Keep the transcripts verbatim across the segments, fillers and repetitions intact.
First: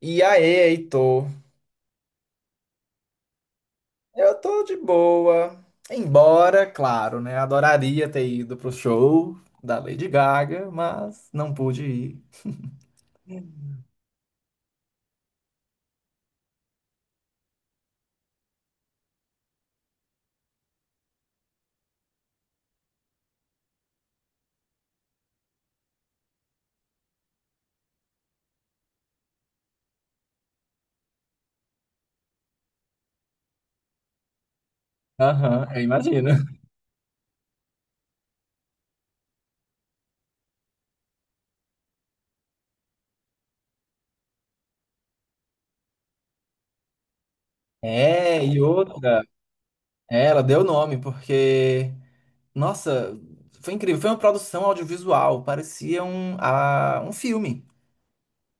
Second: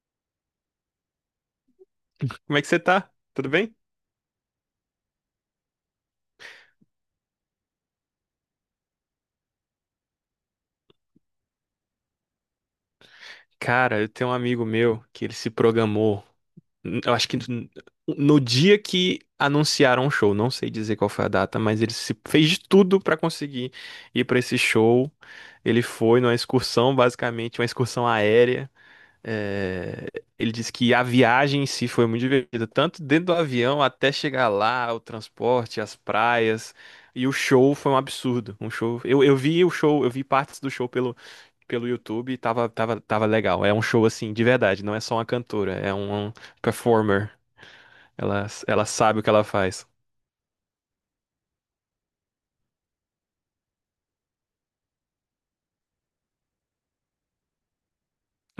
E aí, Heitor? Como é que você tá? Tudo bem? Eu tô de boa. Embora, claro, né? Adoraria ter ido pro show da Lady Gaga, mas não pude ir. Cara, eu tenho um amigo meu que ele se programou. n- Eu acho que n- no dia que anunciaram o show, não sei dizer qual foi a data, mas ele se fez de tudo pra conseguir ir pra esse show. Ele foi numa excursão, basicamente, uma excursão aérea. É, ele disse que a viagem em si foi muito divertida, tanto dentro do avião até chegar lá, o Aham, transporte, eu as imagino. praias. E o show foi um absurdo. Um show. Eu, eu vi o show, eu vi partes do show pelo pelo YouTube e tava, tava, tava legal. É um show assim, de verdade, não é só uma cantora, é um, um performer. É, Ela, e ela sabe outra. o que ela faz. É, ela deu nome, porque. Nossa, foi incrível. Foi uma produção audiovisual. Parecia um, a, um filme.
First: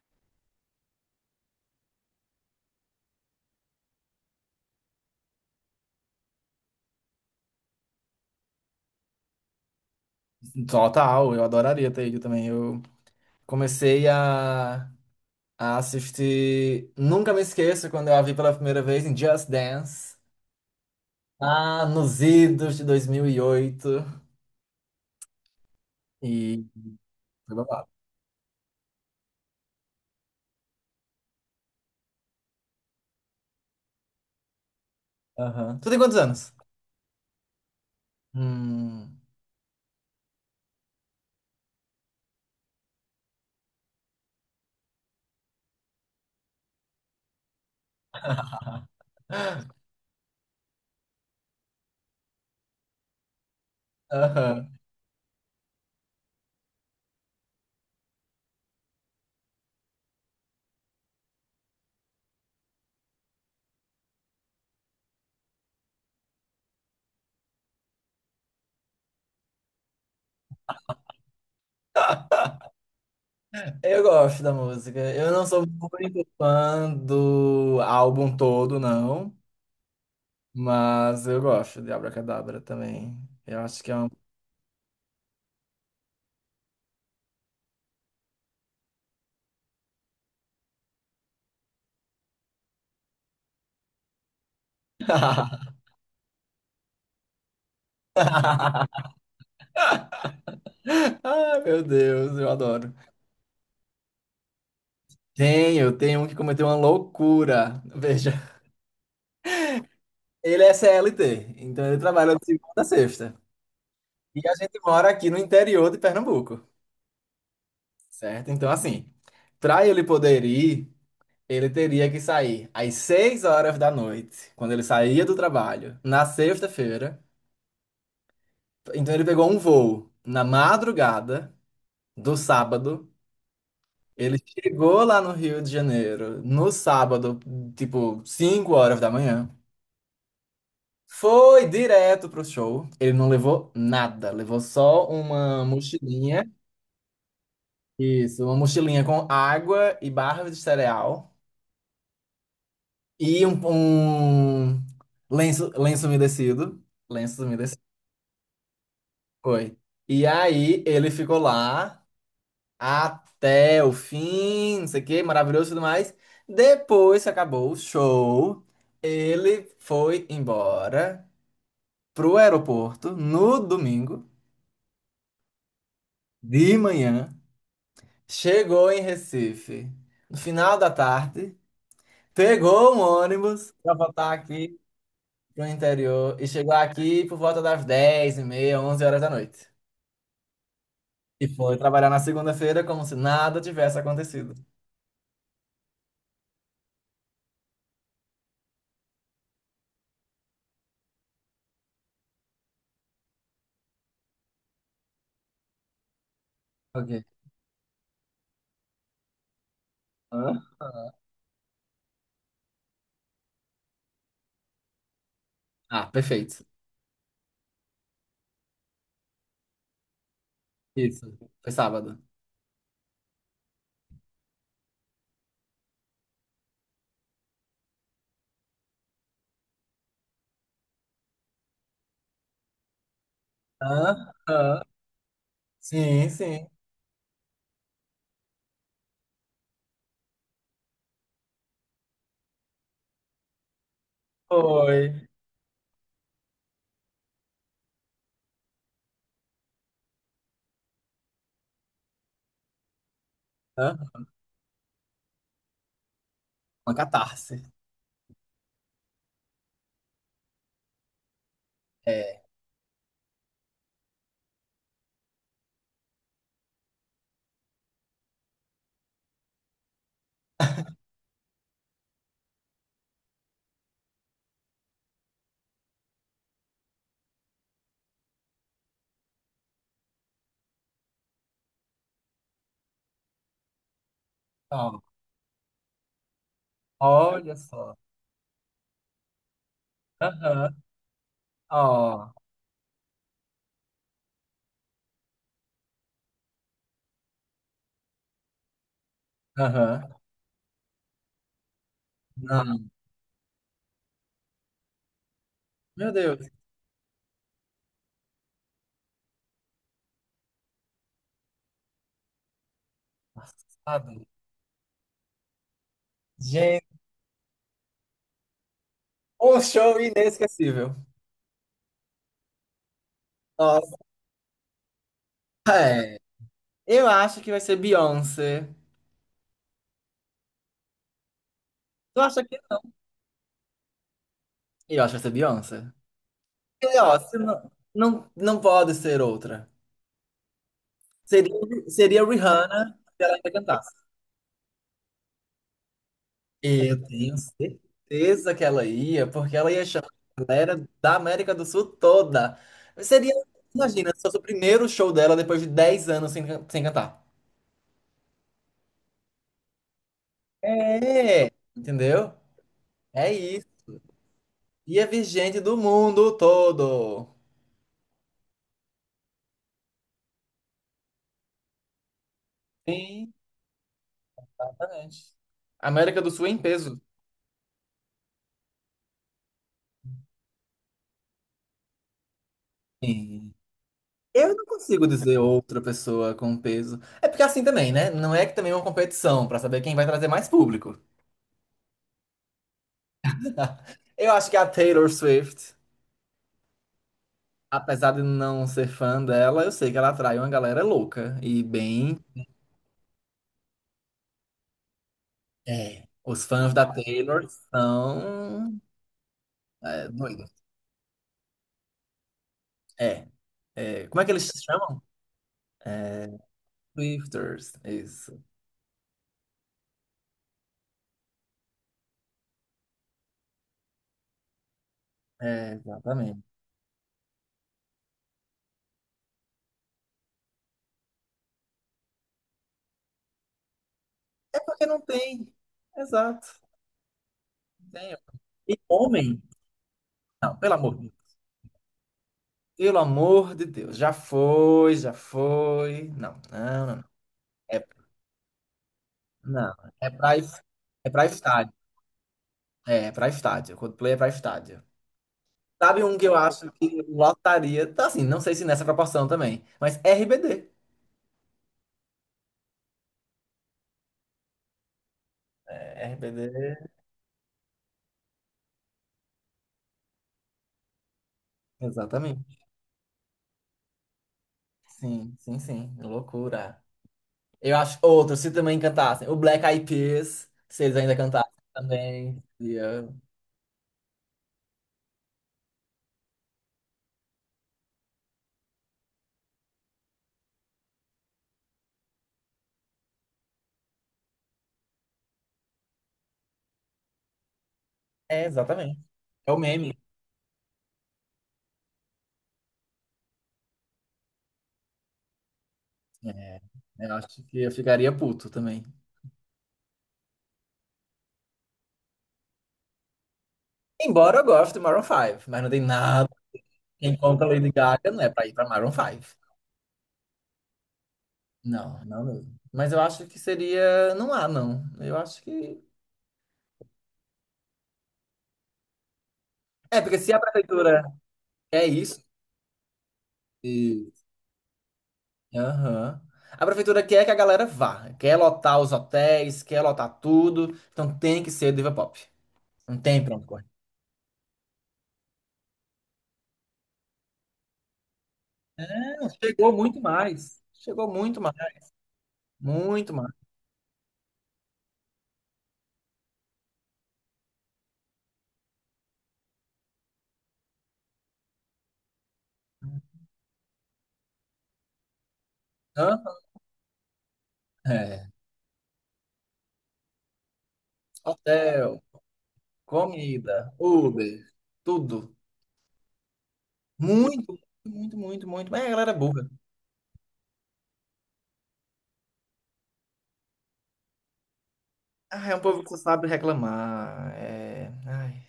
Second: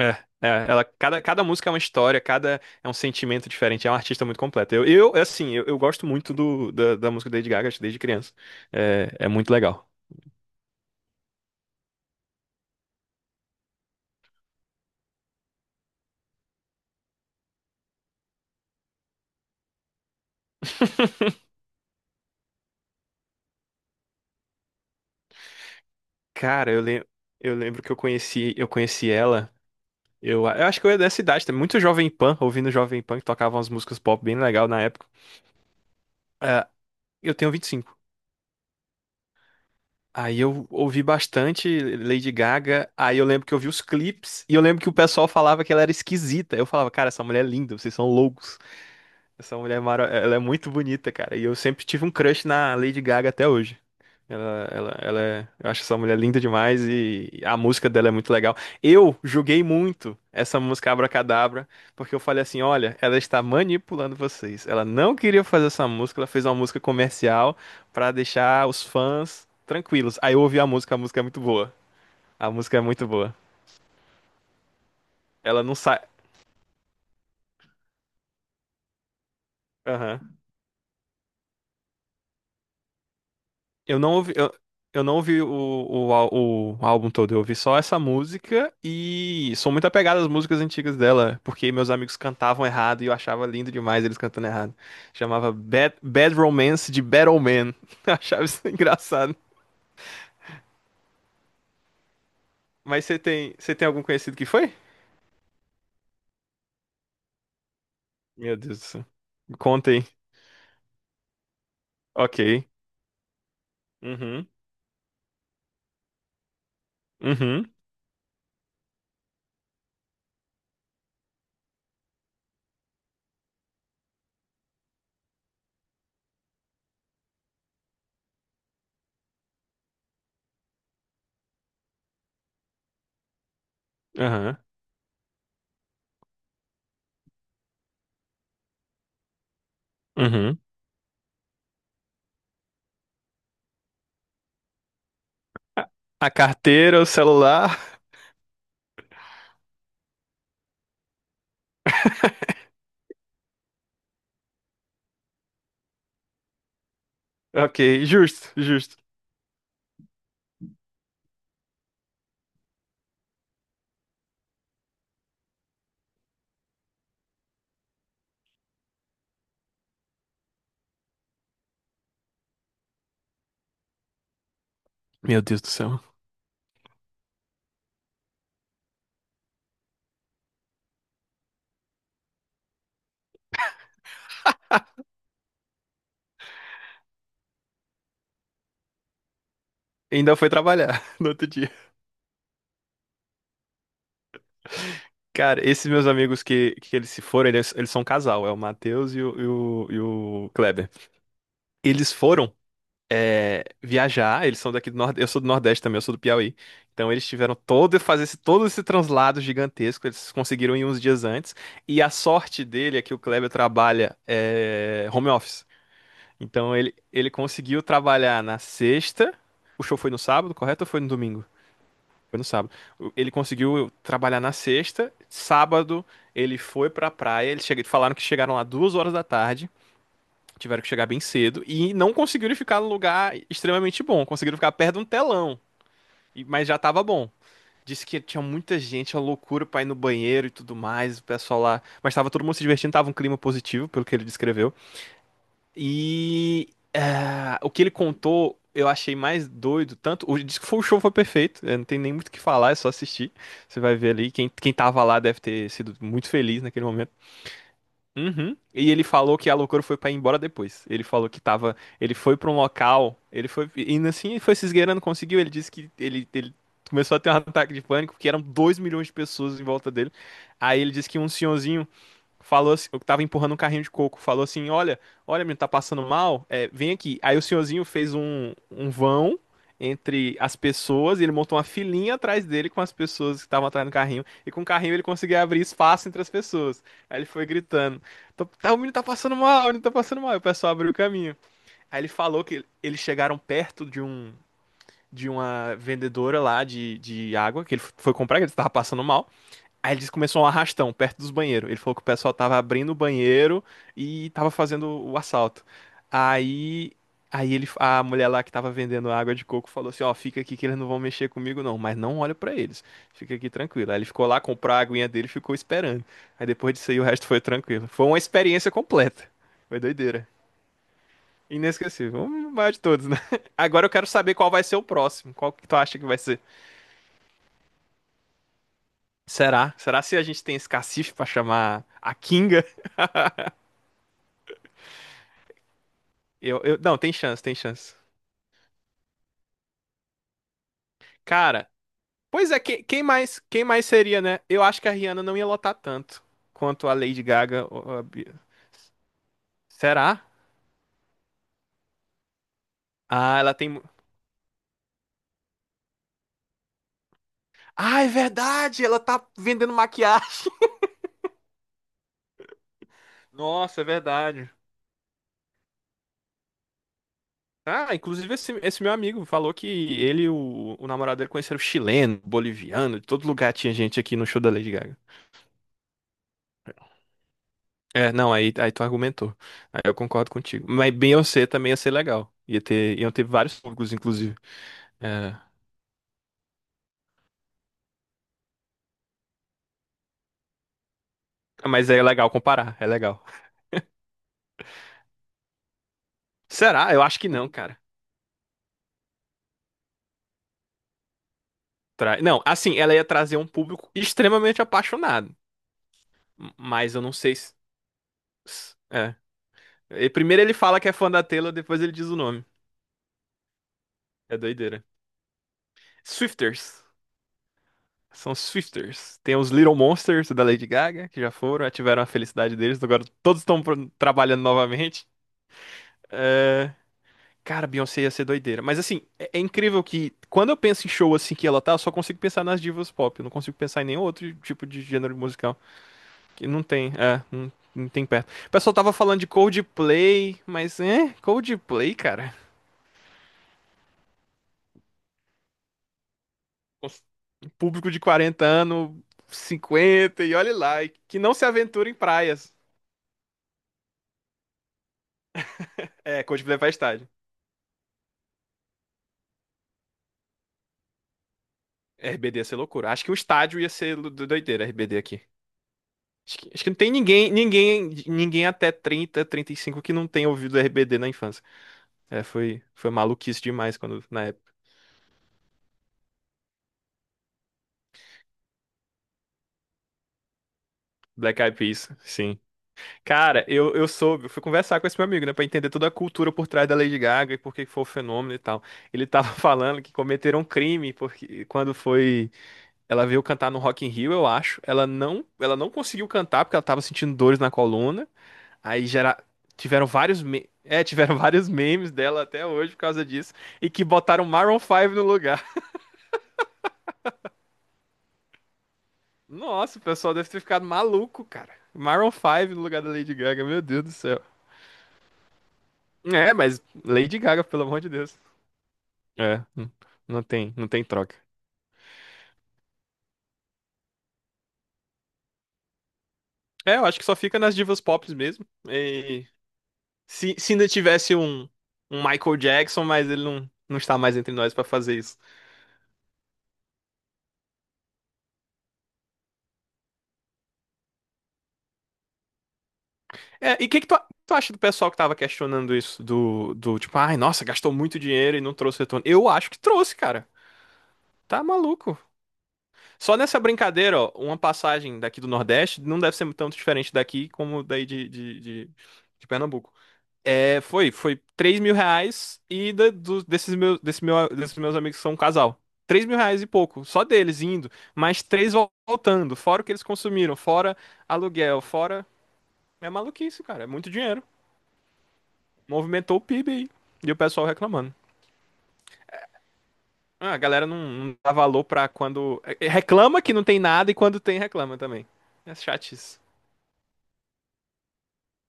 É, é, ela, cada, cada música é uma história, cada é um sentimento diferente, é uma artista muito completa. Eu, eu assim, eu, eu gosto muito do, da, da música da Lady Gaga desde criança. É, é muito legal. Total, eu adoraria ter ido também. Eu comecei a, a assistir. Nunca me esqueço quando eu a vi pela primeira vez em Just Dance. Ah, nos idos de dois mil e oito. E oito. E Cara, eu, lem, eu foi lembro babado. que eu conheci, eu conheci ela. Eu, eu acho que eu era dessa idade, também, muito Jovem Pan, ouvindo Jovem Pan, que tocava umas músicas pop bem legal na época. Aham. Tu tem quantos anos? É, eu tenho vinte e cinco. Hum. Aí eu ouvi bastante Lady Gaga, aí eu lembro que eu vi os clipes, e eu lembro que o pessoal falava que ela era esquisita. Eu falava, cara, essa mulher é linda, vocês são loucos. Essa mulher é mara... ela é muito bonita, cara. E eu sempre tive um crush na Lady Gaga até hoje. Aham. Ela, ela, ela é... Eu acho essa mulher linda demais e a música dela é muito legal. Eu julguei muito essa música Abracadabra, porque eu falei assim, olha, ela está manipulando vocês. Ela não queria fazer essa música, ela fez uma música comercial pra deixar os fãs tranquilos. Aí eu ouvi a música, a música é muito boa. A música é muito boa. Eu gosto da música. Eu não Ela sou não sai... muito fã do álbum todo, não. Aham. Mas eu gosto de Abracadabra também. Eu acho que é Eu um. não ouvi, eu, eu não ouvi o, o, ál- o álbum todo, eu ouvi só essa música e sou muito apegado às músicas antigas dela, porque meus amigos cantavam errado e eu achava lindo demais eles cantando errado. Chamava Bad, Bad Romance de Battle Man. Eu achava isso engraçado. Ah, meu Deus, eu adoro. Mas você tem, você tem algum conhecido que foi? Tenho, tem um que cometeu uma loucura. Veja, Meu Deus do céu. Conta aí. ele é C L T, então ele trabalha de Ok. segunda a sexta. E Uhum. a gente mora aqui no interior de Pernambuco. Uhum. Certo? Então, assim, para ele poder ir, ele teria que sair às seis horas da noite, quando ele saía do trabalho, na sexta-feira. Então, ele pegou um voo na madrugada do sábado. Ele Aham. chegou lá no Rio de Janeiro no sábado, tipo, cinco horas da manhã. Uhum. Foi direto pro show. Ele não levou nada, levou só uma A, a mochilinha. carteira, o celular. Isso, uma mochilinha com água e barra de cereal. E um, um lenço, lenço umedecido. Lenço Ok, umedecido. justo, justo. Foi. E aí ele ficou lá até o fim, não sei o quê, maravilhoso e tudo mais. Depois que acabou o show, ele foi embora pro aeroporto no domingo Meu Deus do céu. de manhã. Chegou em Recife no final da tarde, pegou um ônibus pra voltar aqui pro interior e chegou aqui por volta das dez e meia, onze horas da noite. Ainda foi trabalhar no outro E dia. foi trabalhar na segunda-feira como se nada tivesse acontecido. Cara, esses meus amigos que, que eles se foram, eles, eles são um casal, é o Matheus e o, e o, e o Kleber. Eles foram é, viajar, eles são daqui do Nordeste, eu sou do Nordeste também, eu sou do Piauí. Então Ok. eles tiveram todo, fazer esse, todo esse translado gigantesco, eles conseguiram Hã? ir uns dias antes. E a sorte dele é que o Kleber trabalha é, home office. Ah, perfeito. Então ele, ele conseguiu trabalhar na sexta, o show foi no sábado, correto? Ou foi no Isso. domingo? Foi sábado. Foi no sábado. O- Ele conseguiu trabalhar na sexta. Sábado, ele foi pra praia. Eles chega- falaram que chegaram lá duas horas da tarde. Tiveram que chegar bem cedo. E não conseguiram ficar num lugar extremamente bom. Hã? Conseguiram ficar Hã? perto de um telão. Sim, e- sim. Mas já tava bom. Disse que tinha muita gente, uma loucura pra ir no banheiro e tudo mais. O pessoal lá. Mas tava todo mundo se divertindo. Tava um clima positivo, pelo que ele descreveu. Foi. E ah, o que ele contou, eu achei mais doido. Tanto o disco foi o show foi perfeito. eh, Não tem nem muito o que falar, é só assistir. Você vai Hã? ver ali. Quem, quem tava lá deve ter sido muito feliz naquele Uma momento. catarse. Uhum. E ele falou que a loucura foi pra ir embora depois. Ele falou que tava. Ele foi É. pra um local. Ele foi. Indo assim, ele foi se esgueirando, conseguiu. Ele disse que ele, ele começou a ter um ataque de pânico, porque eram dois milhões de pessoas em volta dele. Aí ele disse que um senhorzinho falou assim, eu tava empurrando um carrinho de coco, falou assim, olha, olha, menino, tá passando mal, é, vem aqui. Aí o senhorzinho fez um, um vão entre as pessoas e ele montou uma filinha atrás dele com as pessoas que estavam atrás do carrinho. E com o carrinho Ó, ele conseguia abrir espaço entre as pessoas. Aí ele foi olha só. gritando, "Tô- tá, o menino tá passando mal, o menino tá passando mal. E o pessoal Aham. abriu o caminho. Aí ele Ó. falou que eles chegaram perto de um... De uma vendedora lá de, de água que ele foi comprar, que ele estava passando mal. Aí ele Aham. disse que começou um arrastão perto dos banheiros. Ele falou que o pessoal tava Não. abrindo o banheiro e tava fazendo o assalto. Meu Deus. Aí, aí ele, a mulher lá que tava vendendo água de coco falou assim: Ó, fica aqui que eles não vão mexer comigo não, mas não olha pra eles. Fica aqui tranquilo. Aí ele Passado. ficou lá, comprou a aguinha dele e ficou esperando. Aí depois Gente, disso aí o resto foi tranquilo. Foi uma experiência completa. um Foi show doideira. inesquecível. Inesquecível. O maior de todos, né? Agora eu Nossa, quero saber qual vai ser o próximo. Qual que tu acha que é. vai ser? Eu acho que vai ser Beyoncé. Será? Será se a gente tem esse cacife pra chamar a Tu acha que Kinga? E eu acho que vai ser Beyoncé. Eu, eu, não, E, tem ó, se chance, tem não, chance. não, não pode ser outra. Seria, Cara, seria pois é, que- Rihanna quem, se ela mais, ainda quem mais cantasse. seria, né? Eu acho que a Rihanna não ia lotar tanto quanto a Eu Lady tenho Gaga, ou a Bia. certeza que ela ia, porque ela ia chamar Será? a galera da América do Sul toda. Seria, Ah, ela tem. mu- imagina, se fosse o primeiro show dela depois de dez anos sem, can- sem cantar. Ah, é verdade! Ela tá vendendo maquiagem. É, entendeu? É isso. Nossa, é verdade. Ia vir gente do mundo todo. Ah, inclusive esse, esse meu amigo falou que ele e o, o namorado dele conheceram chileno, boliviano, de todo Sim, lugar tinha gente aqui no show da Lady Gaga. exatamente. América do Sul em peso. É, não, aí, aí tu argumentou. Aí eu concordo contigo. Mas Beyoncé também ia ser legal. Ia ter, iam ter Sim. vários públicos, inclusive. Eu não consigo É, dizer outra pessoa com peso. É porque é assim também, né? Não é que também é uma competição pra saber quem vai trazer mais público. mas é legal comparar, é legal. Eu acho que a Taylor Swift, Será? Eu acho que não, cara. apesar de não ser fã dela, eu sei que ela atrai uma galera louca e bem. Tra- Não, assim, ela ia trazer um público extremamente apaixonado. É. Os M- fãs da Mas eu não sei Taylor se. se- são É. é, E primeiro doidos. ele fala que é fã da Taylor, depois ele diz o nome. É, é. Como é que É eles se doideira. chamam? Swifters. Swifters. São Isso. Swifters. Tem os Little Monsters da Lady Gaga, que já foram, já tiveram a felicidade deles, agora todos estão pro- trabalhando novamente. É, exatamente. É, cara, Beyoncé ia ser doideira. Mas assim, é, é incrível que quando eu penso em show assim que ela tá, eu só consigo pensar nas divas pop. Eu não consigo pensar em nenhum outro É tipo de porque não gênero tem. musical. Exato. Que não tem, é, não, não Não tem tem. perto. O pessoal E tava falando de homem? Coldplay, Não, pelo mas amor. é, Coldplay, cara. Pelo amor de Deus, já foi, já foi. Não, não, não. não. Um É, público de quarenta anos, não, é cinquenta e pra, olhe es- lá, e é que pra não se estádio. aventura em praias. É, é pra estádio. Coldplay é pra estádio. Sabe um É, que eu Coldplay vai acho que estádio. lotaria? Tá assim, não sei se nessa proporção também, mas R B D. R B D ia ser loucura. Acho que o estádio ia ser do- doideira, R B D aqui. É, Acho que, acho que não R B D. tem ninguém, ninguém, ninguém até trinta, trinta e cinco que não tenha ouvido R B D na infância. É, Exatamente. foi, foi maluquice demais quando, na época. Sim, sim, sim. Loucura. Eu acho outro, se também cantassem. O Black Eyed Peas, se eles ainda Black cantassem Eyed Peas, sim. também. seria- Cara, eu, eu soube, eu fui conversar com esse meu amigo, né, pra entender toda a cultura por trás da Lady Gaga e por que foi o fenômeno e tal. Ele tava falando que cometeram um crime porque quando foi, ela veio cantar no Rock in Rio, eu acho, ela não, ela não conseguiu cantar porque ela tava sentindo dores na coluna. É, Aí exatamente. gera... É o tiveram meme. vários me... é, tiveram vários memes dela até hoje por causa disso. E que botaram Maroon cinco no lugar. É, eu acho que eu ficaria puto também. Nossa, o pessoal deve ter ficado maluco, cara. Maroon cinco no lugar da Lady Gaga, meu Deus do céu. Embora eu goste do Maroon cinco, mas não tem nada. É, mas Quem Lady Gaga, compra pelo Lady amor de Gaga Deus. não é pra ir pra Maroon Five. É, n- não tem, não tem troca. Não, não mesmo. Mas eu acho que seria. Não há, não. Eu acho que. É, eu acho que só fica nas divas pop mesmo. E É, porque se se, a se ainda prefeitura tivesse um, quer um isso. Michael Jackson, mas ele não, não está e- mais entre nós pra fazer isso. Aham. A prefeitura quer que a galera vá. Quer lotar os hotéis, quer lotar tudo. Então tem que ser diva pop. Não tem pronto É, correr. e o que que tu, tu acha do pessoal que tava questionando isso? Do, do tipo, ai, nossa, gastou muito dinheiro e não trouxe retorno. Não, Eu acho que chegou trouxe, muito cara. mais. Chegou muito Tá mais. maluco. Muito Só mais. nessa brincadeira, ó, uma passagem daqui do Nordeste não deve ser tanto diferente daqui como daí de, de, de, de Pernambuco. É, foi, foi três mil reais e da- do- desses meus, desse meu, desses meus amigos que são um casal. Três Hã? mil reais e pouco, só deles indo, mais É. três vol- voltando, fora o que eles consumiram, fora aluguel, Hotel, fora. É maluquice, cara, é comida, muito dinheiro. Uber, tudo. Movimentou o PIB aí. E o pessoal Muito, reclamando. muito, muito, muito. Mas a galera é burra. Ah, a galera não, não dá valor pra quando. é, é, Reclama que não tem nada e quando tem, reclama também. Ah, é É um povo que só chatice. sabe reclamar. É... Ai,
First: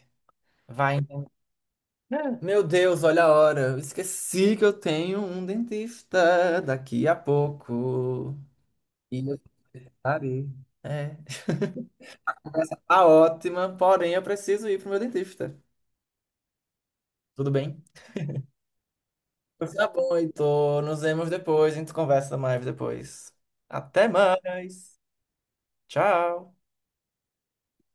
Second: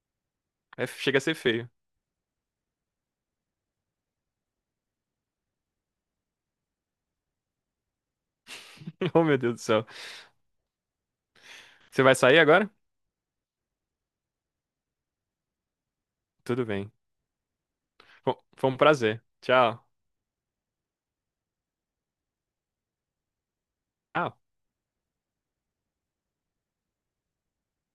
É, vai. chega a Então. ser feio. É, meu Deus, olha a hora. Eu esqueci que eu tenho um dentista daqui a pouco. Oh, E meu eu Deus do céu. estarei É. Você vai sair agora? Tá ótima, porém eu preciso ir pro meu dentista. Tudo bem. Tudo bem? Bom, foi um prazer. Pois Tchau. tá bom, Heitor. Nos vemos depois. A gente conversa mais depois. Até Ah, mais. Tchau.